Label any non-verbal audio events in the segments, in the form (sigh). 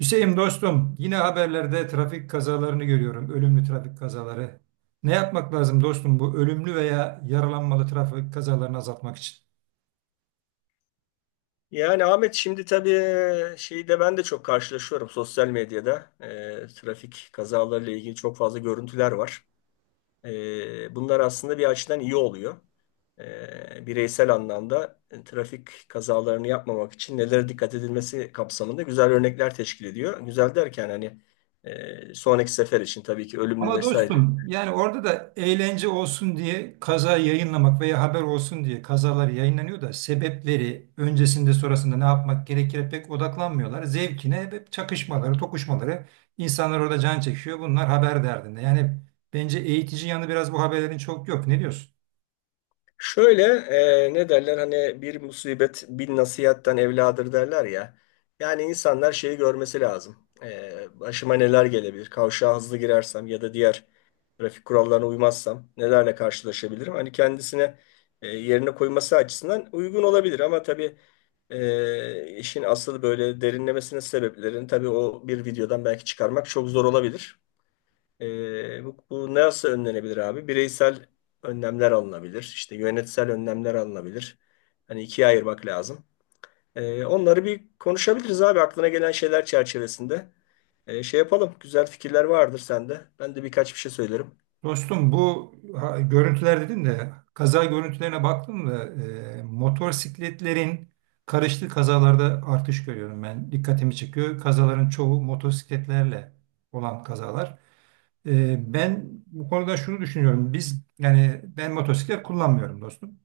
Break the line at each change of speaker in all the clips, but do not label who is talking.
Hüseyin dostum, yine haberlerde trafik kazalarını görüyorum, ölümlü trafik kazaları. Ne yapmak lazım dostum bu ölümlü veya yaralanmalı trafik kazalarını azaltmak için?
Yani Ahmet şimdi tabii ben de çok karşılaşıyorum sosyal medyada. Trafik kazalarıyla ilgili çok fazla görüntüler var. Bunlar aslında bir açıdan iyi oluyor. Bireysel anlamda trafik kazalarını yapmamak için nelere dikkat edilmesi kapsamında güzel örnekler teşkil ediyor. Güzel derken hani sonraki sefer için tabii ki ölümlü
Ama
vesaire.
dostum, yani orada da eğlence olsun diye kaza yayınlamak veya haber olsun diye kazalar yayınlanıyor da sebepleri öncesinde sonrasında ne yapmak gerekir pek odaklanmıyorlar. Zevkine hep çakışmaları, tokuşmaları, insanlar orada can çekişiyor. Bunlar haber derdinde. Yani bence eğitici yanı biraz bu haberlerin çok yok. Ne diyorsun?
Şöyle ne derler hani, bir musibet bin nasihatten evladır derler ya. Yani insanlar şeyi görmesi lazım. Başıma neler gelebilir? Kavşağa hızlı girersem ya da diğer trafik kurallarına uymazsam nelerle karşılaşabilirim? Hani kendisine yerine koyması açısından uygun olabilir ama tabii işin asıl böyle derinlemesine sebeplerini tabii o bir videodan belki çıkarmak çok zor olabilir. Bu nasıl önlenebilir abi? Bireysel önlemler alınabilir. İşte yönetsel önlemler alınabilir. Hani ikiye ayırmak lazım. Onları bir konuşabiliriz abi, aklına gelen şeyler çerçevesinde. Şey yapalım. Güzel fikirler vardır sende. Ben de birkaç bir şey söylerim.
Dostum bu görüntüler dedin de kaza görüntülerine baktım da motosikletlerin karıştığı kazalarda artış görüyorum ben. Dikkatimi çekiyor. Kazaların çoğu motosikletlerle olan kazalar. Ben bu konuda şunu düşünüyorum. Biz yani ben motosiklet kullanmıyorum dostum.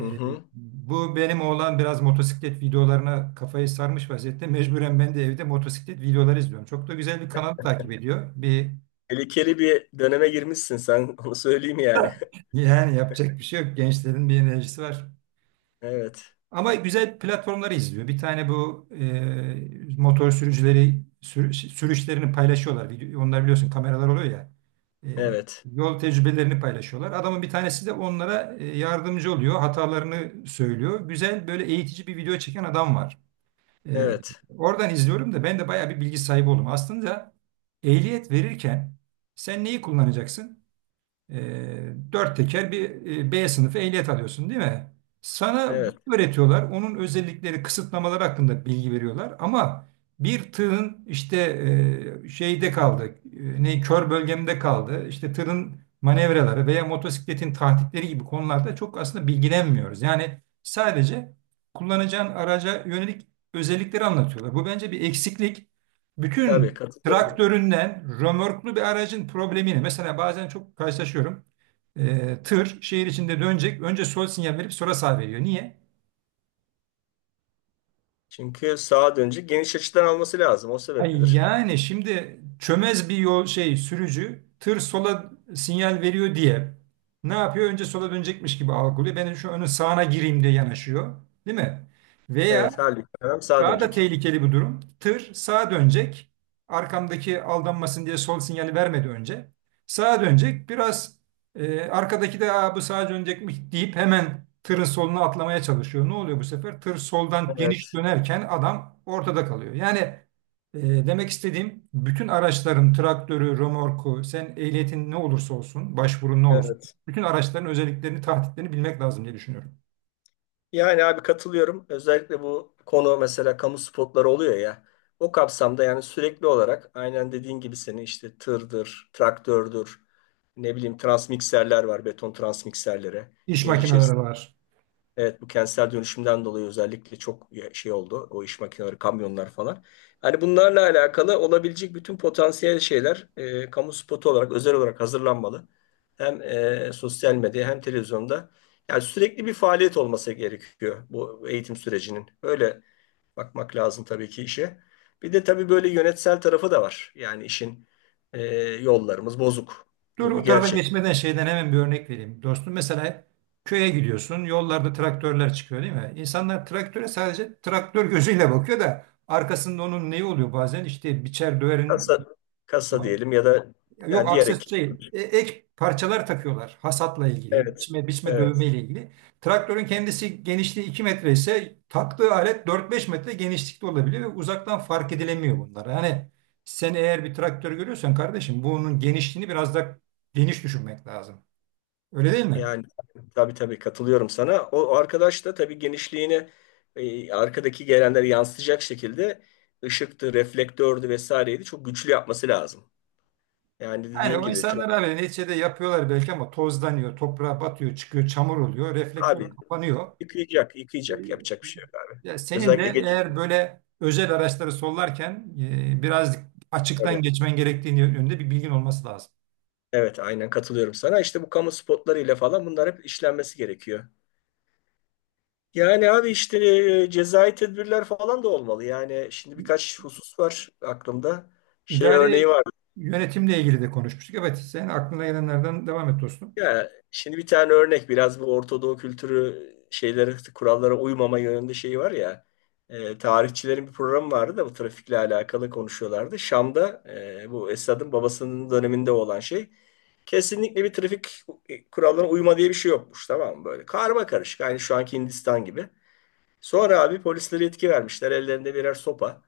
Hı hı.
bu benim oğlan biraz motosiklet videolarına kafayı sarmış vaziyette. Mecburen ben de evde motosiklet videoları izliyorum. Çok da güzel bir kanal takip ediyor.
Tehlikeli bir döneme girmişsin sen. (laughs) Onu söyleyeyim yani.
Yani yapacak bir şey yok. Gençlerin bir enerjisi var.
(laughs) Evet.
Ama güzel platformları izliyor. Bir tane bu motor sürücüleri sürüşlerini paylaşıyorlar. Onlar biliyorsun kameralar oluyor ya. E,
Evet.
yol tecrübelerini paylaşıyorlar. Adamın bir tanesi de onlara yardımcı oluyor. Hatalarını söylüyor. Güzel böyle eğitici bir video çeken adam var. E,
Evet.
oradan izliyorum da ben de bayağı bir bilgi sahibi oldum. Aslında ehliyet verirken sen neyi kullanacaksın? E, dört teker bir B sınıfı ehliyet alıyorsun değil mi? Sana evet,
Evet.
bunu öğretiyorlar. Onun özellikleri, kısıtlamaları hakkında bilgi veriyorlar. Ama bir tığın işte şeyde kaldı, ne kör bölgemde kaldı, işte tırın manevraları veya motosikletin tahtikleri gibi konularda çok aslında bilgilenmiyoruz. Yani sadece kullanacağın araca yönelik özellikleri anlatıyorlar. Bu bence bir eksiklik.
Tabii
Bütün
katılıyorum.
traktöründen römorklu bir aracın problemini mesela bazen çok karşılaşıyorum. Tır şehir içinde dönecek. Önce sol sinyal verip sonra sağ veriyor. Niye?
Çünkü sağa dönecek. Geniş açıdan alması lazım. O
Ay,
sebepledir.
yani şimdi çömez bir yol şey sürücü tır sola sinyal veriyor diye ne yapıyor? Önce sola dönecekmiş gibi algılıyor. Ben şu önün sağına gireyim diye yanaşıyor. Değil mi?
Evet,
Veya
halbuki adam sağ
Daha da
dönecek.
tehlikeli bir durum. Tır sağa dönecek. Arkamdaki aldanmasın diye sol sinyali vermedi önce. Sağa dönecek. Biraz arkadaki de "Aa, bu sağa dönecekmiş" deyip hemen tırın soluna atlamaya çalışıyor. Ne oluyor bu sefer? Tır soldan geniş
Evet,
dönerken adam ortada kalıyor. Yani demek istediğim bütün araçların traktörü, römorku, sen ehliyetin ne olursa olsun, başvurun ne olursa
evet.
bütün araçların özelliklerini, tahtitlerini bilmek lazım diye düşünüyorum.
Yani abi katılıyorum. Özellikle bu konu, mesela kamu spotları oluyor ya. O kapsamda yani sürekli olarak, aynen dediğin gibi, senin işte tırdır, traktördür, ne bileyim transmikserler var, beton transmikserleri.
İş
Şehir
makineleri
içerisinde
var.
evet, bu kentsel dönüşümden dolayı özellikle çok oldu. O iş makineleri, kamyonlar falan. Hani bunlarla alakalı olabilecek bütün potansiyel şeyler kamu spotu olarak, özel olarak hazırlanmalı. Hem sosyal medya hem televizyonda. Yani sürekli bir faaliyet olması gerekiyor bu eğitim sürecinin. Öyle bakmak lazım tabii ki işe. Bir de tabii böyle yönetsel tarafı da var. Yani işin e, yollarımız bozuk.
Dur
Bu bir
o tarafa
gerçek.
geçmeden şeyden hemen bir örnek vereyim. Dostum mesela köye gidiyorsun. Yollarda traktörler çıkıyor değil mi? İnsanlar traktöre sadece traktör gözüyle bakıyor da arkasında onun neyi oluyor bazen? İşte biçer döverin.
Kasa, kasa diyelim ya da
Yok,
yani diğer ekip.
aksesuar değil. Ek parçalar takıyorlar hasatla ilgili,
Evet,
biçme, biçme
evet.
dövme ile ilgili. Traktörün kendisi genişliği 2 metre ise taktığı alet 4-5 metre genişlikte olabiliyor ve uzaktan fark edilemiyor bunlar. Yani sen eğer bir traktör görüyorsan kardeşim bunun genişliğini biraz da geniş düşünmek lazım. Öyle değil mi?
Yani tabii tabii katılıyorum sana. O arkadaş da tabii genişliğini arkadaki gelenleri yansıtacak şekilde ışıktı, reflektördü, vesaireydi. Çok güçlü yapması lazım. Yani
Yani
dediğin
o
gibi tra-
insanlar abi neticede yapıyorlar belki ama tozlanıyor, toprağa batıyor, çıkıyor, çamur oluyor,
Abi,
reflektör kapanıyor.
yıkayacak,
E,
yıkayacak yapacak bir şey yok abi.
Ya senin de
Özellikle geç
eğer böyle özel araçları sollarken biraz
tabii.
açıktan geçmen gerektiğini yönünde bir bilgin olması lazım.
Evet, aynen katılıyorum sana. İşte bu kamu spotlarıyla falan bunlar hep işlenmesi gerekiyor. Yani abi işte cezai tedbirler falan da olmalı. Yani şimdi birkaç husus var aklımda. Şey örneği
İdari
var.
yönetimle ilgili de konuşmuştuk. Evet, sen aklına gelenlerden devam et dostum.
Ya şimdi bir tane örnek, biraz bu Orta kültürü şeylere, kurallara uymama yönünde şeyi var ya, tarihçilerin bir programı vardı da bu trafikle alakalı konuşuyorlardı. Şam'da bu Esad'ın babasının döneminde olan şey, kesinlikle bir trafik kurallarına uyma diye bir şey yokmuş, tamam mı? Böyle karma karışık, aynı şu anki Hindistan gibi. Sonra abi polislere yetki vermişler, ellerinde birer sopa.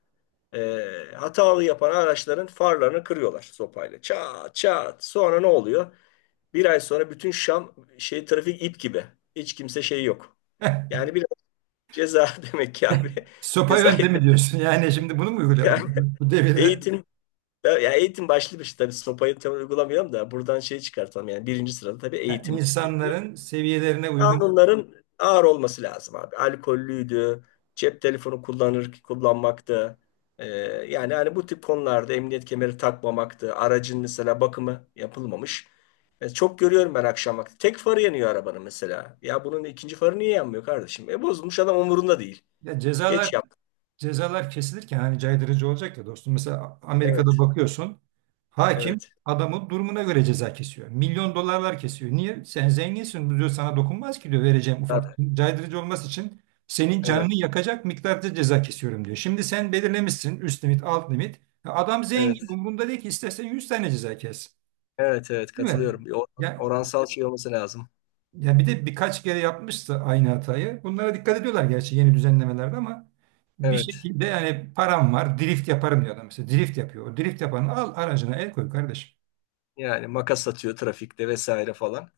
Hatalı yapan araçların farlarını kırıyorlar sopayla. Çat çat. Sonra ne oluyor? Bir ay sonra bütün Şam şey, trafik ip gibi. Hiç kimse şey yok. Yani biraz ceza (laughs) demek ki abi. (laughs)
Sopa
Ceza
yöntemi diyorsun. (laughs) Yani şimdi bunu mu uygulayalım
yani,
bu devirde?
eğitim. Ya eğitim başlı bir şey tabii, sopayı tam uygulamayalım da buradan şey çıkartalım, yani birinci sırada tabii
Ya
eğitim geliyor.
insanların seviyelerine uygun
Kanunların ağır olması lazım abi. Alkollüydü, cep telefonu kullanır kullanmaktı. Ee, Yani hani bu tip konularda, emniyet kemeri takmamaktı. Aracın mesela bakımı yapılmamış. Çok görüyorum ben akşam vakti. Tek farı yanıyor arabanın mesela. Ya bunun ikinci farı niye yanmıyor kardeşim? E bozulmuş, adam umurunda değil.
ya cezalar,
Geç yaptı.
cezalar kesilirken hani caydırıcı olacak ya dostum. Mesela Amerika'da
Evet.
bakıyorsun hakim
Evet.
adamın durumuna göre ceza kesiyor. Milyon dolarlar kesiyor. Niye? Sen zenginsin, bu diyor sana dokunmaz ki diyor, vereceğim ufak
Evet.
caydırıcı olması için senin
Evet.
canını yakacak miktarda ceza kesiyorum diyor. Şimdi sen belirlemişsin üst limit alt limit. Ya, adam
Evet.
zengin umurunda değil ki istersen 100 tane ceza kes.
Evet. Evet.
Değil mi?
Katılıyorum.
Ya
Oransal şey olması lazım.
ya, bir de birkaç kere yapmıştı aynı hatayı. Bunlara dikkat ediyorlar gerçi yeni düzenlemelerde ama bir
Evet.
şekilde yani param var drift yaparım diyor adam mesela. Drift yapıyor. O drift yapanı al aracına el koy kardeşim.
Yani makas atıyor trafikte vesaire falan.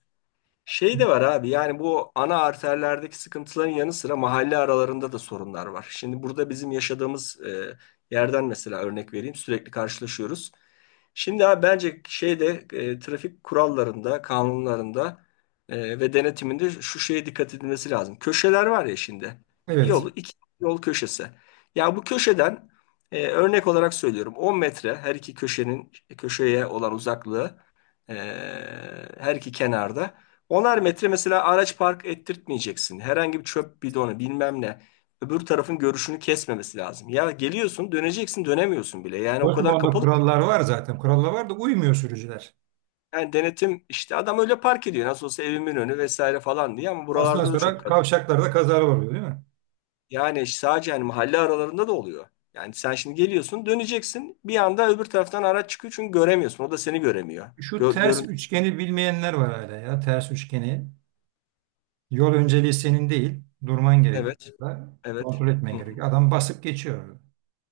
Şey de var abi, yani bu ana arterlerdeki sıkıntıların yanı sıra mahalle aralarında da sorunlar var. Şimdi burada bizim yaşadığımız yerden mesela örnek vereyim, sürekli karşılaşıyoruz. Şimdi abi bence şeyde trafik kurallarında, kanunlarında ve denetiminde şu şeye dikkat edilmesi lazım. Köşeler var ya şimdi.
Evet.
Yolu iki yol köşesi. Ya bu köşeden, örnek olarak söylüyorum, 10 metre her iki köşenin köşeye olan uzaklığı e, her iki kenarda. Onar metre mesela araç park ettirtmeyeceksin. Herhangi bir çöp bidonu bilmem ne. Öbür tarafın görüşünü kesmemesi lazım. Ya geliyorsun, döneceksin, dönemiyorsun bile. Yani o kadar
Dortmund'da
kapalı ki.
kurallar var zaten. Kurallar var da uymuyor sürücüler.
Yani denetim, işte adam öyle park ediyor. Nasıl olsa evimin önü vesaire falan diye, ama
Ondan
buralarda da çok
sonra
kalabalık.
kavşaklarda kazalar oluyor değil mi?
Yani sadece hani, mahalle aralarında da oluyor. Yani sen şimdi geliyorsun, döneceksin, bir anda öbür taraftan araç çıkıyor çünkü göremiyorsun. O da seni göremiyor.
Şu
Gör,
ters
görüntü
üçgeni bilmeyenler var hala ya. Ters üçgeni. Yol önceliği senin değil. Durman gerekiyor.
evet, evet.
Kontrol etmen
Hı.
gerekiyor. Adam basıp geçiyor.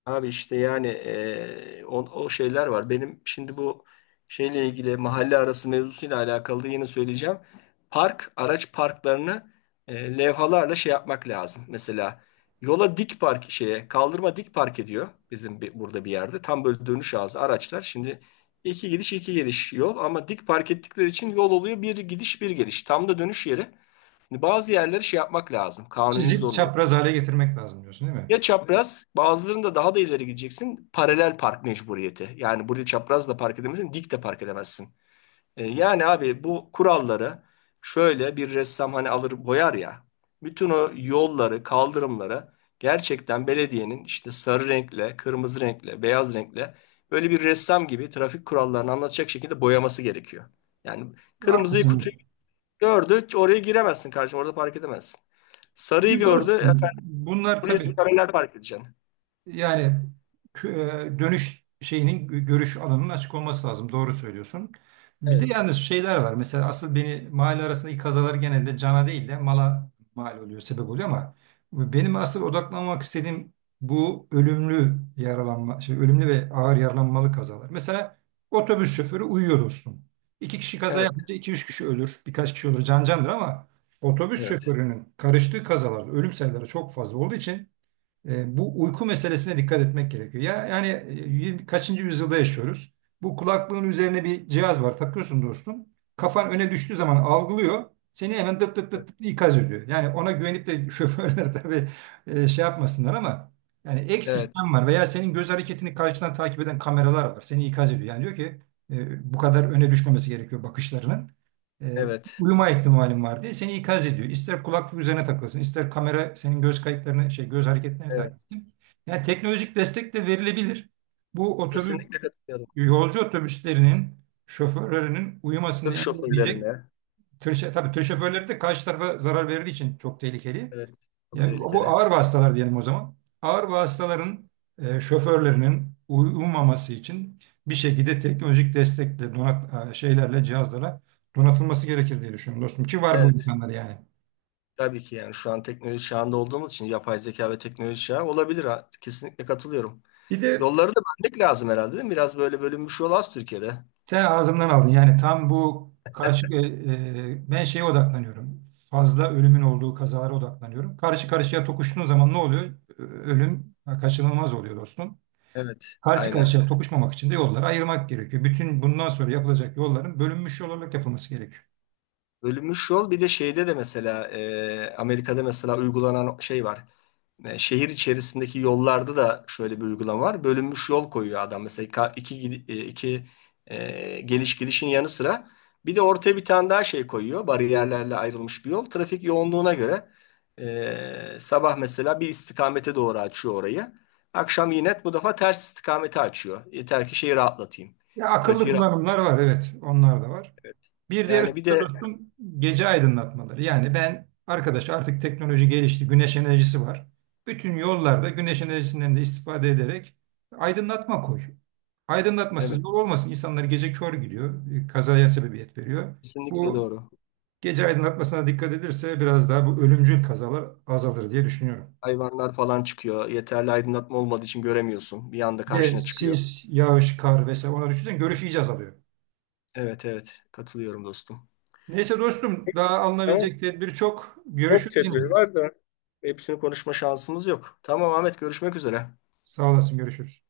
Abi işte yani o şeyler var. Benim şimdi bu şeyle ilgili, mahalle arası mevzusuyla alakalı da yine söyleyeceğim. Araç parklarını levhalarla şey yapmak lazım. Mesela yola dik park şeye, kaldırıma dik park ediyor bizim burada bir yerde. Tam böyle dönüş ağzı araçlar. Şimdi iki gidiş iki geliş yol, ama dik park ettikleri için yol oluyor bir gidiş bir geliş. Tam da dönüş yeri. Şimdi bazı yerleri şey yapmak lazım. Kanuni
Çizip
zorunluluk.
çapraz hale getirmek lazım diyorsun değil mi?
Ya çapraz, bazılarında daha da ileri gideceksin. Paralel park mecburiyeti. Yani burayı çapraz da park edemezsin, dik de park edemezsin. Yani abi bu kuralları, şöyle bir ressam hani alır boyar ya. Bütün o yolları, kaldırımları gerçekten belediyenin, işte sarı renkle, kırmızı renkle, beyaz renkle, böyle bir ressam gibi trafik kurallarını anlatacak şekilde boyaması gerekiyor. Yani kırmızıyı, kutuyu
Haklısınız.
gördü, oraya giremezsin kardeşim, orada park edemezsin.
Bir
Sarıyı
de
gördü, efendim
dostum bunlar
buraya
tabii.
paralel park edeceksin.
Yani dönüş şeyinin görüş alanının açık olması lazım. Doğru söylüyorsun. Bir de
Evet.
yalnız şeyler var. Mesela asıl beni mahalle arasındaki kazalar genelde cana değil de mala mal oluyor, sebep oluyor ama benim asıl odaklanmak istediğim bu ölümlü yaralanma, şey, ölümlü ve ağır yaralanmalı kazalar. Mesela otobüs şoförü uyuyor dostum. İki kişi kaza
Evet,
yapınca iki üç kişi ölür. Birkaç kişi olur can candır ama otobüs
evet,
şoförünün karıştığı kazalarda ölüm sayıları çok fazla olduğu için bu uyku meselesine dikkat etmek gerekiyor. Ya yani kaçıncı yüzyılda yaşıyoruz? Bu kulaklığın üzerine bir cihaz var. Takıyorsun dostum. Kafan öne düştüğü zaman algılıyor. Seni hemen dıt dıt dıt dıt ikaz ediyor. Yani ona güvenip de (laughs) şoförler tabii şey yapmasınlar ama yani ek
evet,
sistem var veya senin göz hareketini karşıdan takip eden kameralar var. Seni ikaz ediyor. Yani diyor ki bu kadar öne düşmemesi gerekiyor bakışlarının. E,
evet,
uyuma ihtimalin var diye seni ikaz ediyor. İster kulaklık üzerine takılsın, ister kamera senin göz kayıtlarını, şey göz hareketlerini takip
evet.
etsin. Yani teknolojik destek de verilebilir. Bu otobüs,
Kesinlikle katılıyorum.
yolcu otobüslerinin şoförlerinin uyumasını
Tır
engelleyecek
şoförlerine,
tabii tır şoförleri de karşı tarafa zarar verdiği için çok tehlikeli.
evet, çok
Yani bu
tehlikeli.
ağır vasıtalar diyelim o zaman. Ağır vasıtaların şoförlerinin uyumaması için bir şekilde teknolojik destekle, şeylerle, cihazlara donatılması gerekir diye düşünüyorum dostum. Ki var bu
Evet,
imkanlar yani.
tabii ki yani şu an teknoloji çağında olduğumuz için, yapay zeka ve teknoloji çağı olabilir. Ha. Kesinlikle katılıyorum.
Bir de
Yolları da bölmek lazım herhalde, değil mi? Biraz böyle bölünmüş yol az Türkiye'de.
sen ağzımdan aldın. Yani tam bu ben şeye odaklanıyorum. Fazla ölümün olduğu kazalara odaklanıyorum. Karşı karşıya tokuştuğun zaman ne oluyor? Ölüm kaçınılmaz oluyor dostum.
Evet,
Karşı
aynen.
karşıya tokuşmamak için de yolları ayırmak gerekiyor. Bütün bundan sonra yapılacak yolların bölünmüş yol olarak yapılması gerekiyor.
Bölünmüş yol, bir de şeyde de mesela Amerika'da mesela uygulanan şey var. Şehir içerisindeki yollarda da şöyle bir uygulama var. Bölünmüş yol koyuyor adam. Mesela ka- iki, gidi- e, iki geliş gidişin yanı sıra bir de ortaya bir tane daha şey koyuyor. Bariyerlerle ayrılmış bir yol. Trafik yoğunluğuna göre sabah mesela bir istikamete doğru açıyor orayı. Akşam yine bu defa ters istikamete açıyor. Yeter ki şeyi rahatlatayım.
Ya akıllı
Trafiği rahat-
kullanımlar var evet onlar da var. Bir diğer
Yani
husus
bir
da
de
dostum gece aydınlatmaları. Yani ben arkadaş artık teknoloji gelişti güneş enerjisi var. Bütün yollarda güneş enerjisinden de istifade ederek aydınlatma koy. Aydınlatmasız
evet,
yol olmasın. İnsanlar gece kör gidiyor. Kazaya sebebiyet veriyor.
kesinlikle
Bu
doğru.
gece aydınlatmasına dikkat edilirse biraz daha bu ölümcül kazalar azalır diye düşünüyorum.
Hayvanlar falan çıkıyor. Yeterli aydınlatma olmadığı için göremiyorsun. Bir anda
Bir de
karşına çıkıyor.
sis, yağış, kar vesaire onları düşünsen görüş iyice azalıyor.
Evet, evet, katılıyorum dostum.
Neyse dostum daha
Tamam.
alınabilecek tedbir çok.
Çok
Görüşürüz yine.
tedbir var da hepsini konuşma şansımız yok. Tamam Ahmet, görüşmek üzere.
Sağ olasın görüşürüz.